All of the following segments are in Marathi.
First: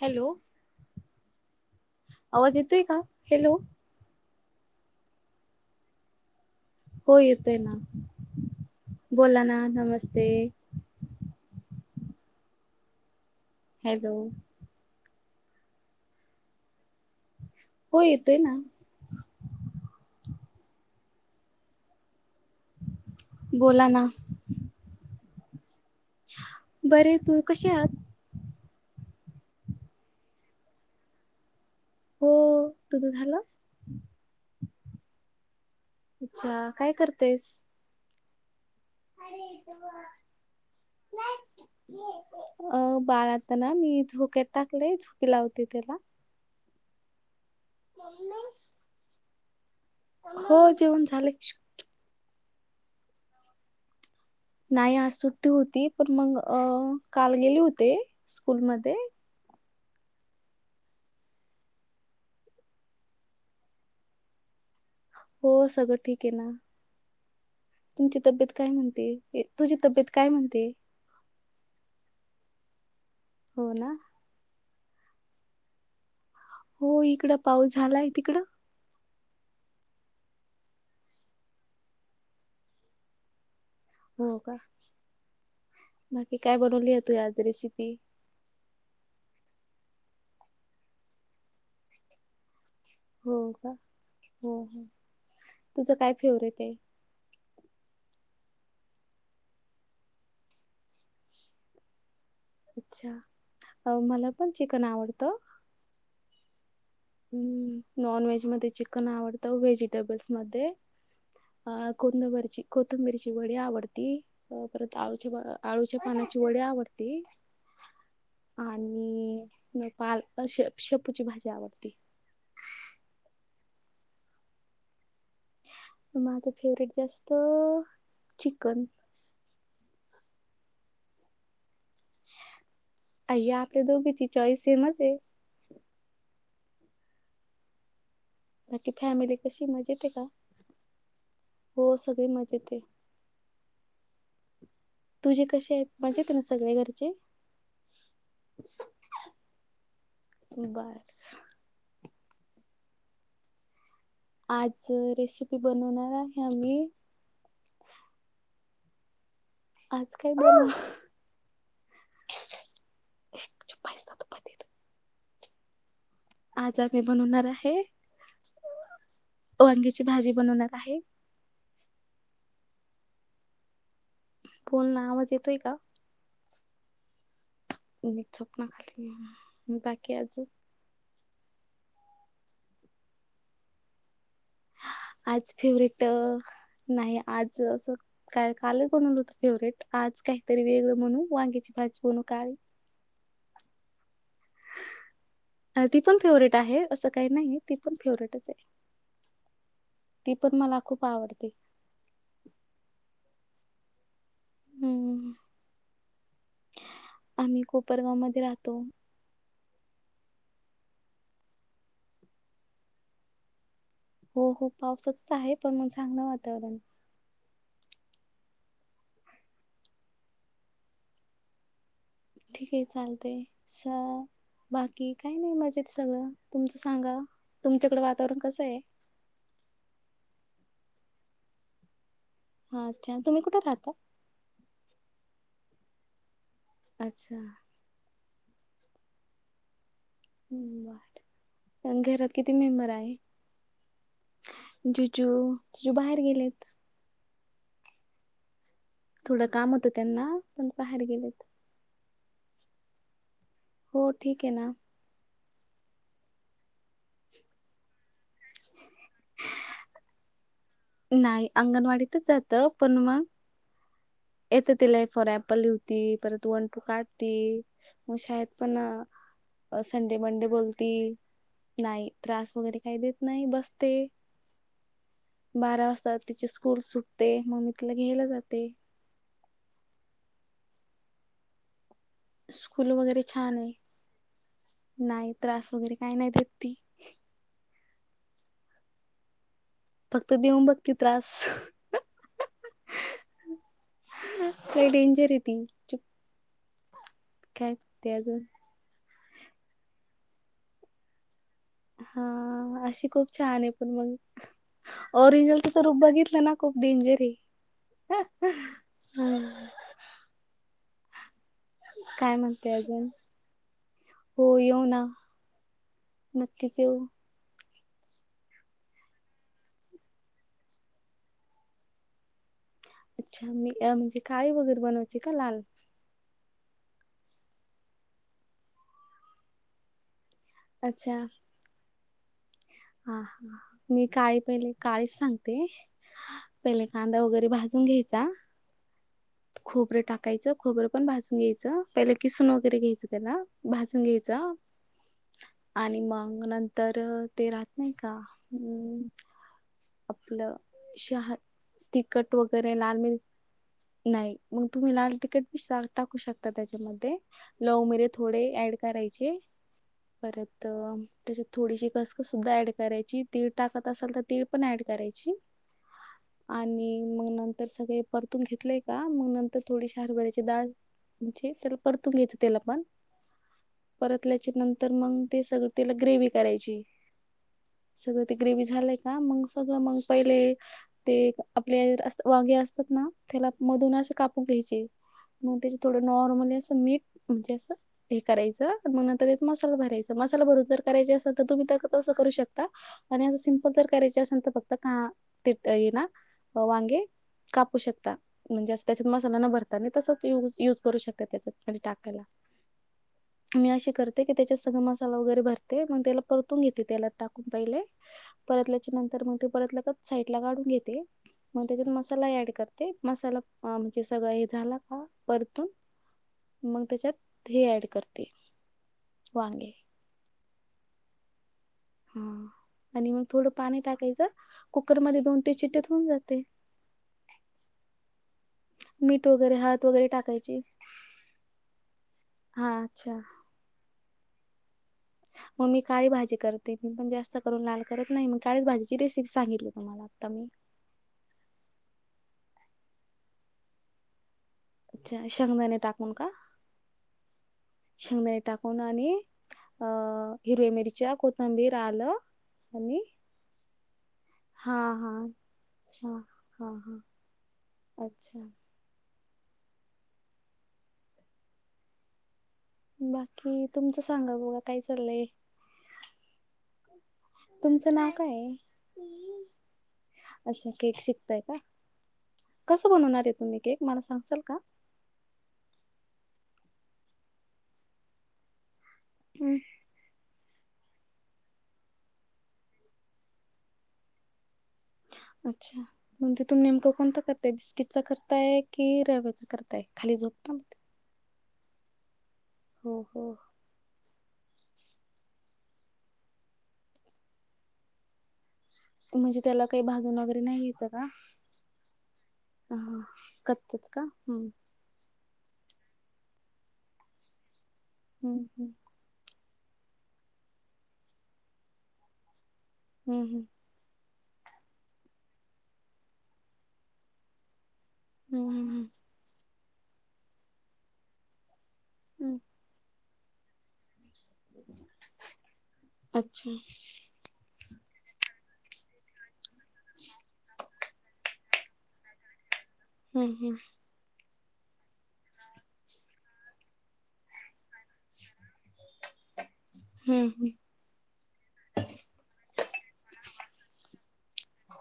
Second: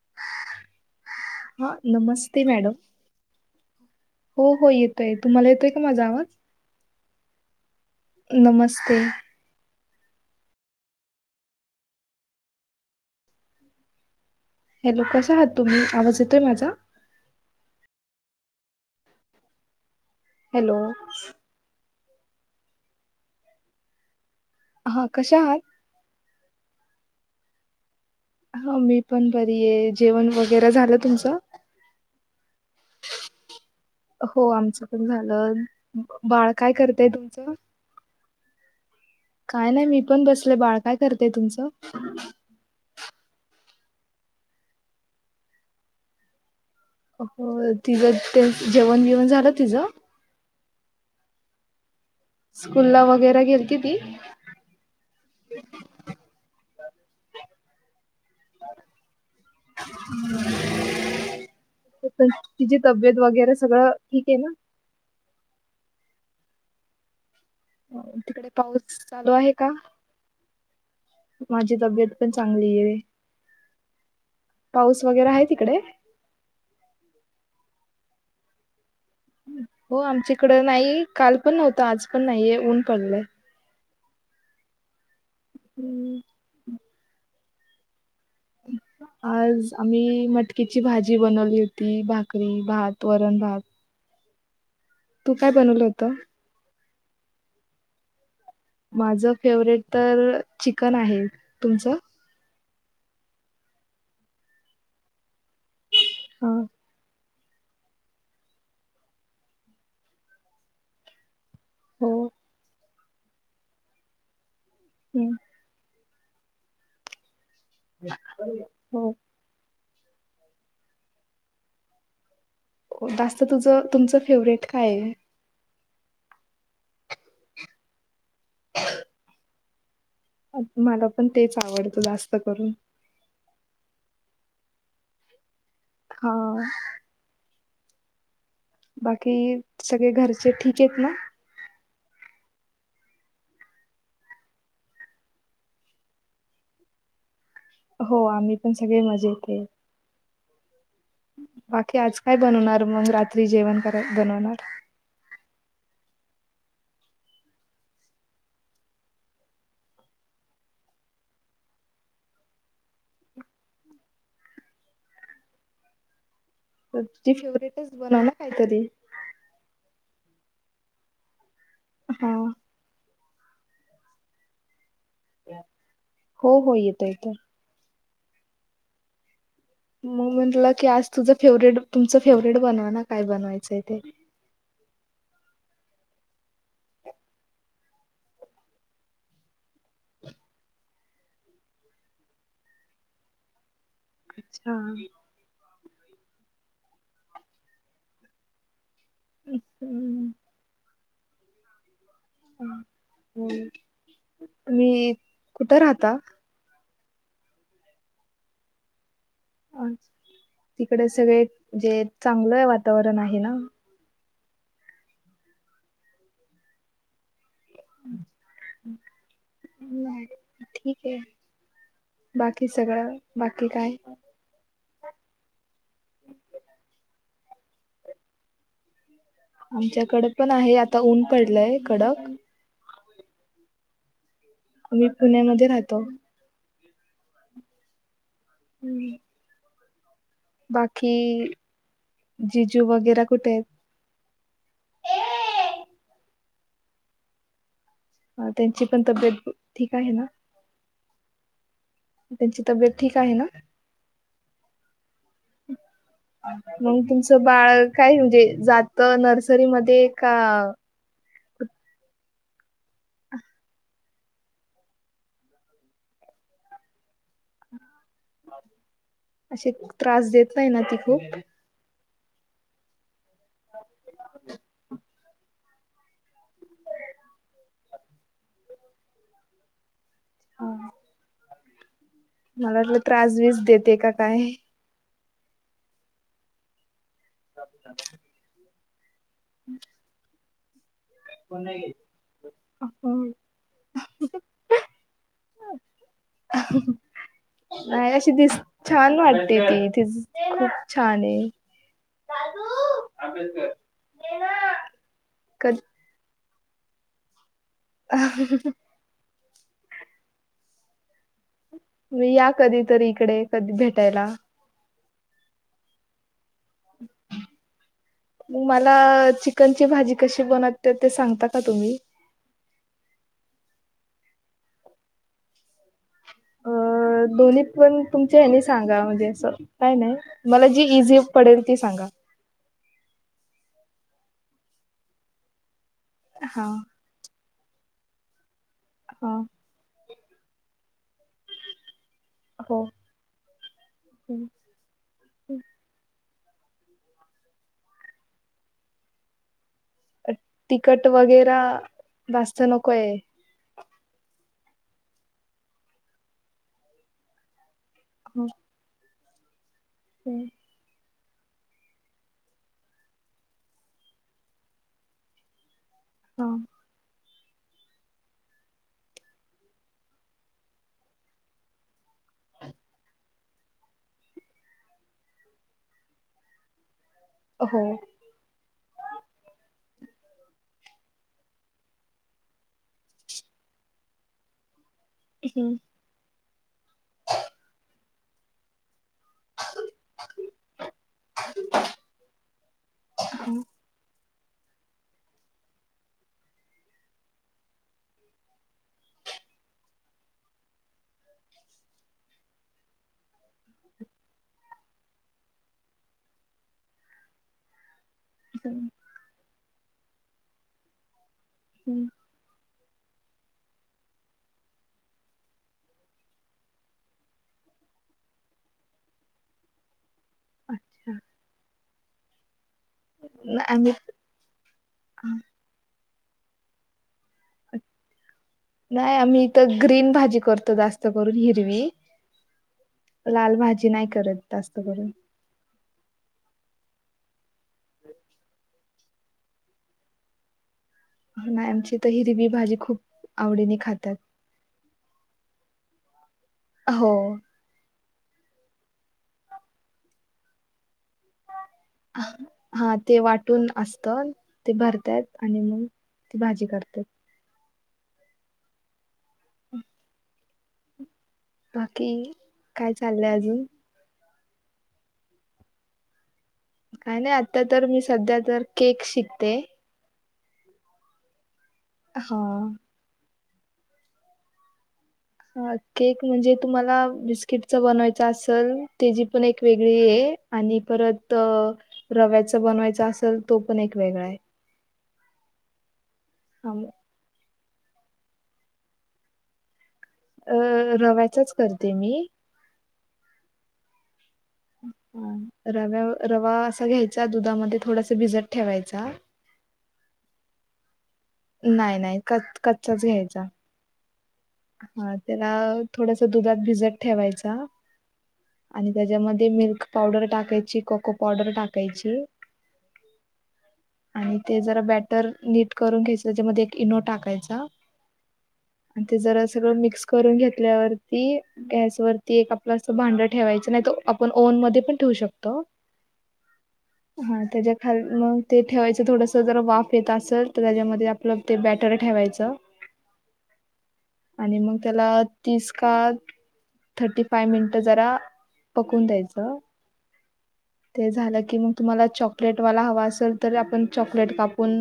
हॅलो हा नमस्ते आवाज मॅडम येतोय का? हॅलो हो हो येतोय तुम्हाला येतोय का माझा आवाज हो येत आहे ना नमस्ते बोला ना नमस्ते हॅलो हॅलो कसा आहात तुम्ही आवाज येतोय माझा हो येतोय ना हॅलो बोला ना हा कशा आहात बर तू कशी आत हा मी पण बरी आहे जेवण वगैरे झालं तुमचं हो तुझं झालं हो आमचं झालं बाळ अच्छा काय करतय तुमचं करतेस? काय नाही मी पण बसले बाळ काय करतेय तुमचं अ बाारता ना मी झोक्यात टाकले झोकी लावते त्याला हो तिचं ते जेवण बिवण झालं तिझं हो जेवण झाले स्कूल ला वगैरे घेती ती नाही आज सुट्टी होती पण मग अ काल गेली होते स्कूलमध्ये हम् तिची तब्येत वगैरे सगळं ठीक आहे ना हो सगळं ठीक आहे ना तुमची तिकडे तब्येत काय पाऊस चालू म्हणते आहे का तुझी तब्येत काय म्हणते माझी तब्येत पण चांगली आहे हो ना पाऊस वगैरे आहे तिकडे हो इकड पाऊस झालाय तिकडं हो आमच्याकड नाही काल पण नव्हतं आज पण नाहीये ऊन पडलं हो का हम्म. बाकी काय बनवली आहे तू आज रेसिपी आज आम्ही मटकीची भाजी बनवली होती भाकरी भात हो वरण भात का हो हो तू काय बनवलं तुझं काय होतं? फेवरेट आहे माझ फेवरेट तर चिकन आहे तुमचं अच्छा अ मला पण चिकन आवडतं हा हम् नॉन व्हेज मध्ये चिकन आवडतं व्हेजिटेबल्स मध्ये हो. कोथंबीरीची वडी आवडती परत आळूच हम्म. वड्या अळूच्या पानाची वडी आवडते हो आणि पालक शेपूची भाजी आवडती हो जास्त तुझं तुमचं फेवरेट काय माझं फेवरेट जास्त चिकन मला पण तेच आवडत अय्या पे दोघींची चॉईस सेमच आहे हो बाकी फॅमिली कशी मज येते सगळे का घरचे ठीक आहेत ना? हो सगळी मजेत जथे तुझे कसे आहेत मजेेत ना सगळे घरचे हो आम्ही पण सगळे मजेत येत बर बाकी आज काय बनवणार मग रात्री जेवण करा आज रेसिपी बनवणार आहे आ म्ही आज काय बलं चूप बस आज मी तुझी बनवणार आहे फेवरेटच बनव ना काहीतरी. वांग्याची भाजी बनवणार आहे हा फोन ला आवाज येतोय का हो हो येतं येत मम्मी झोप ना खाली बाकी म अजून म्हणटला की अस तुझं फेवर्हेट तुमचं फेवरेट बनवा ना काय बनवायचं आहे ते आज फेवर्हिट नाही आज अस काय काल कोणल होत फेवर्हेट आज काहीतरी वेगळं म्हणू वांगेची भाजी बनवू काय हा अच्छा अ ती पण फेवर्हेट आहे असं काही नाही ती पण फेवर्हेटच आहे ती पण मला खूप आवडते ह तूमी हम्म. कुठं राहता आम्ही कोपरगावमध्येध्ये राहतो अ तिकडे सगळे जे चांगलं वातावरण आहे ना हो हो पावसच आहे पण मग चांगलं वातावरण ठीक आहे ठीक बाकी आहे सगळं चालतंय. बाकी स काय बाकी काय नाही मजेत सगळं तुमचं सांगा तुमच्याकडें वातावरण कसं आहे आमच्याकडे पण आहे आता ऊन पडलंय कडक हा अच्छा तुम्ही कुठे राहता आम्ही पुण्यामध्ये राहतो अच्छा हम् बर घरात किती जिजू मेंबर आहे वगैरे कुठे आहेत जुजू जिजू बाहेर गेलेत अ, त्यांची पण थोडं तब्येत काम होतं ठीक आहे ना त्यांना पण बाहेर गेलेत. त्यांची तब्येत ठीक आहे ना हो ठीक आहे ना हम् मग तुमचं बाळ काय म्हणजे जात नर्सरीमध्ये का नाही अंगणवाडीतच जात पण मग येतं तिला फॉर एझाम्पल लिवती परत वन टू काढती मग शाळेत पण असे अ संडे त्रास देत मंडे नाही ना ती बोलतील खूप नाही त्रास वगैरे काही देत नाही बसते बारा वाजता तिचे स्कूल सुटते मम्मी तिला घ्यायला जाते ह मला स्कूल वाटलं वगैरे त्रासवीीस छान आहे देते का काय नाही त्रास वगैरे काय नाहीत ती ह फक्त देऊन बघ त त्रास हं. काही डेंजर य ती चुप काय नाही ते अशी अजून दिस छान वाटते थ खूप छान आहे हा अशी खूप छान आहे पण मग ओरिंजलच तर रूप बघितलं ना खूप डेंजर आहे म काय या म्हणते कधी तरी अजून इकडे कधी भेटायला नकीिकेऊ मग मला चिकनची भाजी कशी बनवते ते सांगता का तुम्ही अच्छा मी म्हणजे काळी वगैरे बनवायची का लाल अ दो् पण तुमच्या हने सांगा म्हणजे असं काय नाही मला जी इझी अच्छा पडेल ती सांगा हा मी काळी पहिले काळीच सांगते हा पहिले कांदा वगैरे भाज घय हा खोबरं टाकायच खोबरं पण भाजून घ्यायचं प किसून वगैरे हो घ्यायचं त्याला भाजून घ्यायच आणि मग मग नंतर ते राहत नाही का आपलं तिकट शहा वगैर तिखट जास्त वगैरे नको लाल आहे मिरच नाही मग तुम्ही लाल तिकीट बी टाकू शकता त्याच्यामध्ये लवमिरे थोडे हो ऍड करायचे परत त्याच्यात थोडीशी कस कस सुद्धा ऍड करायची तीळ टाकत असाल तर तीळ पण ऍड करायची हा आणि मग नंत तर सगळे परतून घेतलेय का मग नंतर थोडीशी हरभरा्याची डाळ म्हणजे त्याला परतून घ्यायचं त्याला पण परतल्याचे नंतर मग ते सगळं तिला ग्रेव करायची हो सगळं ते ग्रेवी झालंय का मग सगळं मग पहिले ते आपले वाघे असतात ना त्याला मधून असे कापू घ्यायचे मग हम्म, त्याच थोडं नॉर्मल असं मीठ म्हणजे असं हे करायचं मग मसा भरायचा मसा भरून जर कराय असल तर तुम्ही अस करू शकता. आणिंिमपल.. च्यांत फक्त का ये ना वांगे.. कापू शकता म्हणजे अस त्याच्यात मसाला न भरता आणि तसच युज करू शकता त्याच्या म्हणजे टाकायला. ह.. मी अशी करते की त्याच्यात सगळ मसाला वगैरे भरते मग त्याला पर.. घेते त्याला टाकून पाहिले हम्म, परतल्याच्या नंतर मग ते परत लत साईड ला काढून घेते. मग त्याच्यात हम्म. मसाला ऍड करते मसाला म्हणजे सगळं हे झाला का परतून.. मग त्याच्यात हेी ऍड करते वांगे. अच्छा. हा आणि मग थोडं नाही पाणी आम्ही टाकायचं कुकर मध्ये दोन तेीन चिट्ट्या होऊन जात. ते. नाही आम्ही तर ग्रीन भाजी टाकायची करतो जास्त करून हिरवी. हा अच्छा लाल भाजी नाही करत. जास्त करून मग मी काळी भाजी करते मी पण जास्त करून लाल करत नाही म काळीच भाजी.. ची रेसिप सांगितली तुम्हाला आता मी. नाही आमची तर हिरवी भाजी खूप आवडीने खातात. अच्छा शंगदाने टाकून का. हो. शेंगदाणे टाकून आणि अ हिरव्या मिरच्या कोथंबीर.. आलं हा आणि ते वाटून असत ते हा हा भरतायत आणि मग.. हा ती भाजी हा हा करते. अच्छा. हम्. बाकी! काय चाललंय बाकी अजून तुमचं सांगा बोघा काय चाललंय. काय नाही आता तर तुमचं मी नाव काय सध्या आहे तर केक शिकते. अच्छा केक शिकताय का हा कस बनवणार आहे. तुम्ही केक मला सांगसाल का. हा केक म्हणजे तुम्हाला बिस्किटच बनवायच असेल.. त्याचीी पण हम्म. एक वेगळी आहे. आणि परत रव्याचा बनवायचा असेल तो पण एक वेगळा आहे. अच्छा बणती तुून हा, म- नेमका कोणता.. ते बिस्किटचा करताय की रव्याचा करताय. खाली झोपता अ मग ते. रव्याचाच करते मी. हो हो. रव्या रवा असा घ्यायचा दुधामध्ये थोडसा भिजत.. ठेवायचा. म्हणजे त्याला काही भाजून वगैरे नाहीयचं. नाही नाही कच कच्चाच हा घ्यायचा. कच्चच का हम्म हा त्याला थोडस दुधात भिजत ठेवायचा. हम्म हम्म. आणि त्याच्यामध्ये मिल्क पावडर टाकायची कोको पावडर टाकायची. हम्म हम्म. आणि ते जरा बॅटर नीट करून घ्यायच त्यामध्येध्ये एक इनो टाकायचा. हम्म. आणि ते जरा सगळं मिक्स करून घेतल्यावरती गॅस हम्म ववररती एक आपलं असं भांड ठेवायचं नाही त.. आपण ओन म पण ठेवू शकतो अच्छा हा त्याच्या.. खा मग ते ठेवायचं थोडस जर वाफ येत असेल तर त्याच्यामध्ये आपलं.. ते बॅटर ठेवायचं. हम्म हम्. आणि मग त्याला तिस का थर्टी फाय मिनिट जरा पकवून द्यायचं हम् हम ते झालं की मग तुम्हाला चॉकलेट वाला हवा असेल तर आपण च चॉकले कापून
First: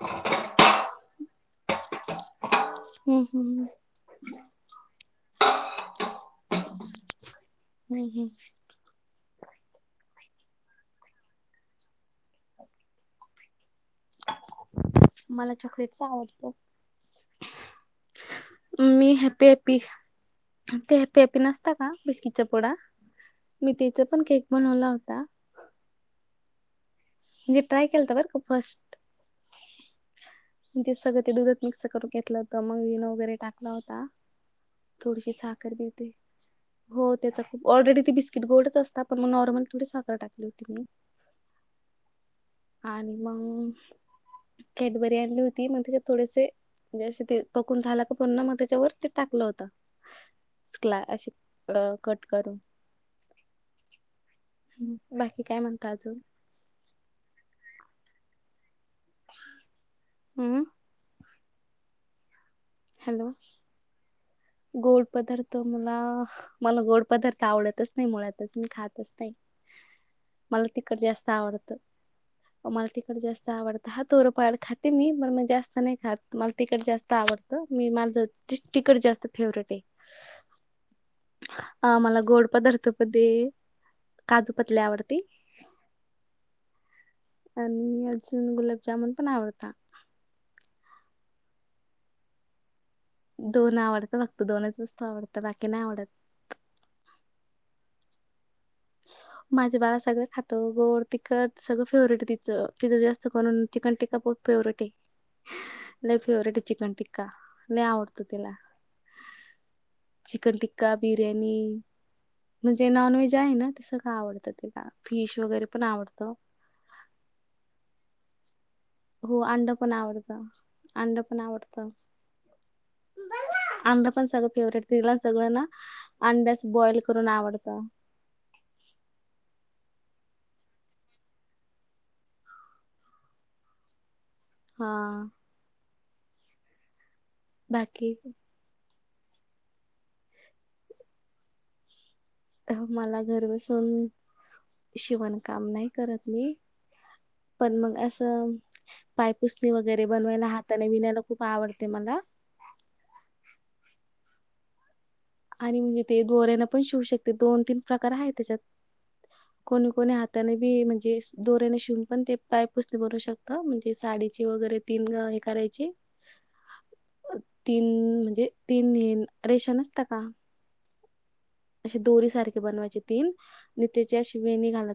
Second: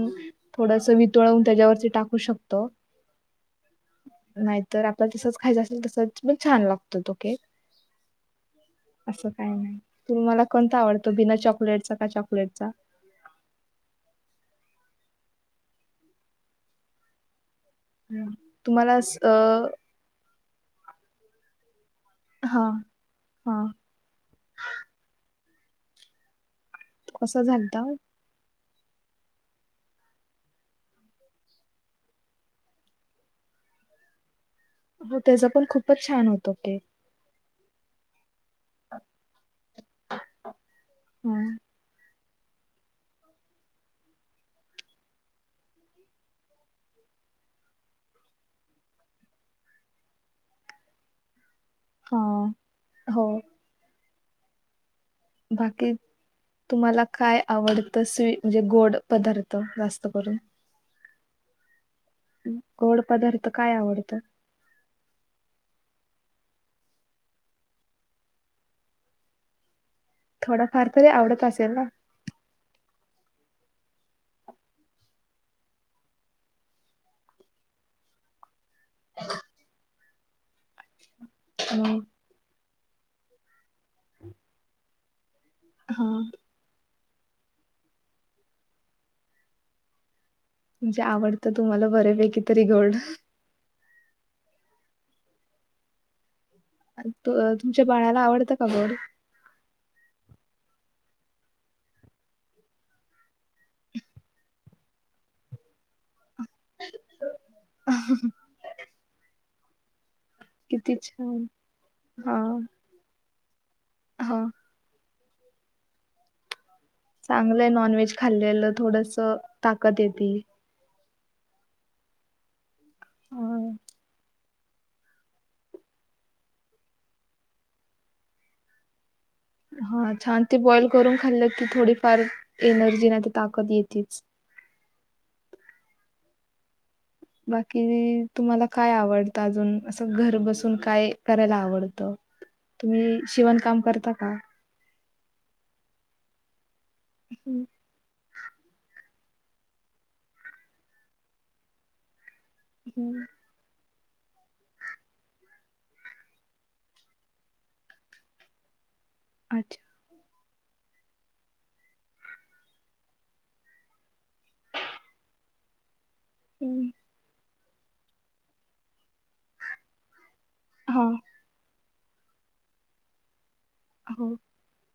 थोडस वितळून त्याच्यावरती टाकू शकतो हम्म हम्म नाहीतर आपला तसच खायचं असेल तसच मण छान लागत ोक हम्म. असं काही नाही तुम मला कोणता आवडतो भिना चॉकलेटचा का चॉकलेटचा मला चॉकलेटचा आवडत तुम्हाला मी अ हॅप्पी हॅप्पी ते हॅप्पी हॅप्पी नसतात हा बिस्कीचा हा पोडा हा मी तिचा पण केक बनवला होता कसा म्हणजे झालता ट्राय केलं तर बर खू फर्स्ट म्हण तेे सगळं ते दुधात मिक्स करून घेतलं होतं मग विण वगैरे टाकला होता हो थोडीशी त्याचा पण साखर खूपच दते छान होतो केक हो ते तर ऑलरेडी ती बिस्किट गोडच असता पण मग नॉर्मल थोडी साखर टाकली होती मी हा आणि मग कट बरयानली होती मग त्याच्यात थोडेसे म्हणजे ते पकून झाला का पुन्हा मग त्याच्यावर ते टाकलं होतला अ अ हा कट करू हो बाकी तुम्हाला काय आवडतं स्वी म्हणजे गोड पदार्थ जास्त करून हम्म गोड हॅलो पदार्थ काय आवडत गोड पदार्थ मला मला गोड पदार्थ आवडतच नाही मुळातच मी खातच नाही मला थोडाफार तिकड तरी जास्त आवडत असेल आवडतं ना व मला तिकड जास्त आवडत हा तोरपाड खाते मी पण मग जास्त नाही खात मला तिकडडे जास्त आवडत मी माझं तिकड जास्त फेवरेट आहे अ मग मला गोड पदार्थमध्ये काजू पतली आवडते होा आणि अजून गुलाबजामुन पण आवडता म्हणजे आवडतं तुम्हाला बरेपैकी तरी गोल्ड दोन आवडत फक्त दोनच वस्तू आवडत बाकी नाही आवडत तुमच्या बाणाला आवडत माझे बाळा सगळे खात गोड तिखट सगळं फेवरेट आहे तिचं तिचं जास्त करून चिकन टिकका पप फेवरेट आहे नाही फेवरेट चिकन टिक्का नाही आवडतो तिला चिकन टिक्का किती छान बिर्याणी हा म्हणजे नॉनव्हेज आहे ना ते सगळं हा आवडतं तला फीश वगैर पण नावडतो चांगलंय नॉन व्हेज खाल्लेलं थोडस हो अंड पण ताकत येते आवडतं. अंड पण आवडत ह अंडा पण सगळं फेवरेट तिला सगळंना अंड्यास बॉइल करून आवडतं [unintelligible] हा छान ते बॉइल करून खाल्लं की थोडीफार एनर्जी नाही ते ताकद येेतेच हा बाकी तुम्हाला काय आवड अजून असं घर बसून काय करायला आवडतं. तुम्ही शिवणकाम करता का. शिवण काम नाही करत मी हम्म, पण मग असं. पायपुसणी वगैरे बनवायला हाताने विनायला खूप आवडते मला. ह. आणि म्हणजे ते दोऱ्याना पण शिवू शकते दोन तीन प्रकार आहे त्याच्यात. अच्छा कोणी कोणी हात. त्याने बी म्हणजे दोऱ्याने शिवून पण ते पाईपच बनवू शकत म्हणजे साडीचे वगैरे तीन. करायची. हम्. तीन म्हणजे तीन ये रेशन नसता का. हा. अे दोरी सारखे बनवायचे तीन आणि त्याच्या हो शि वेणी घालत.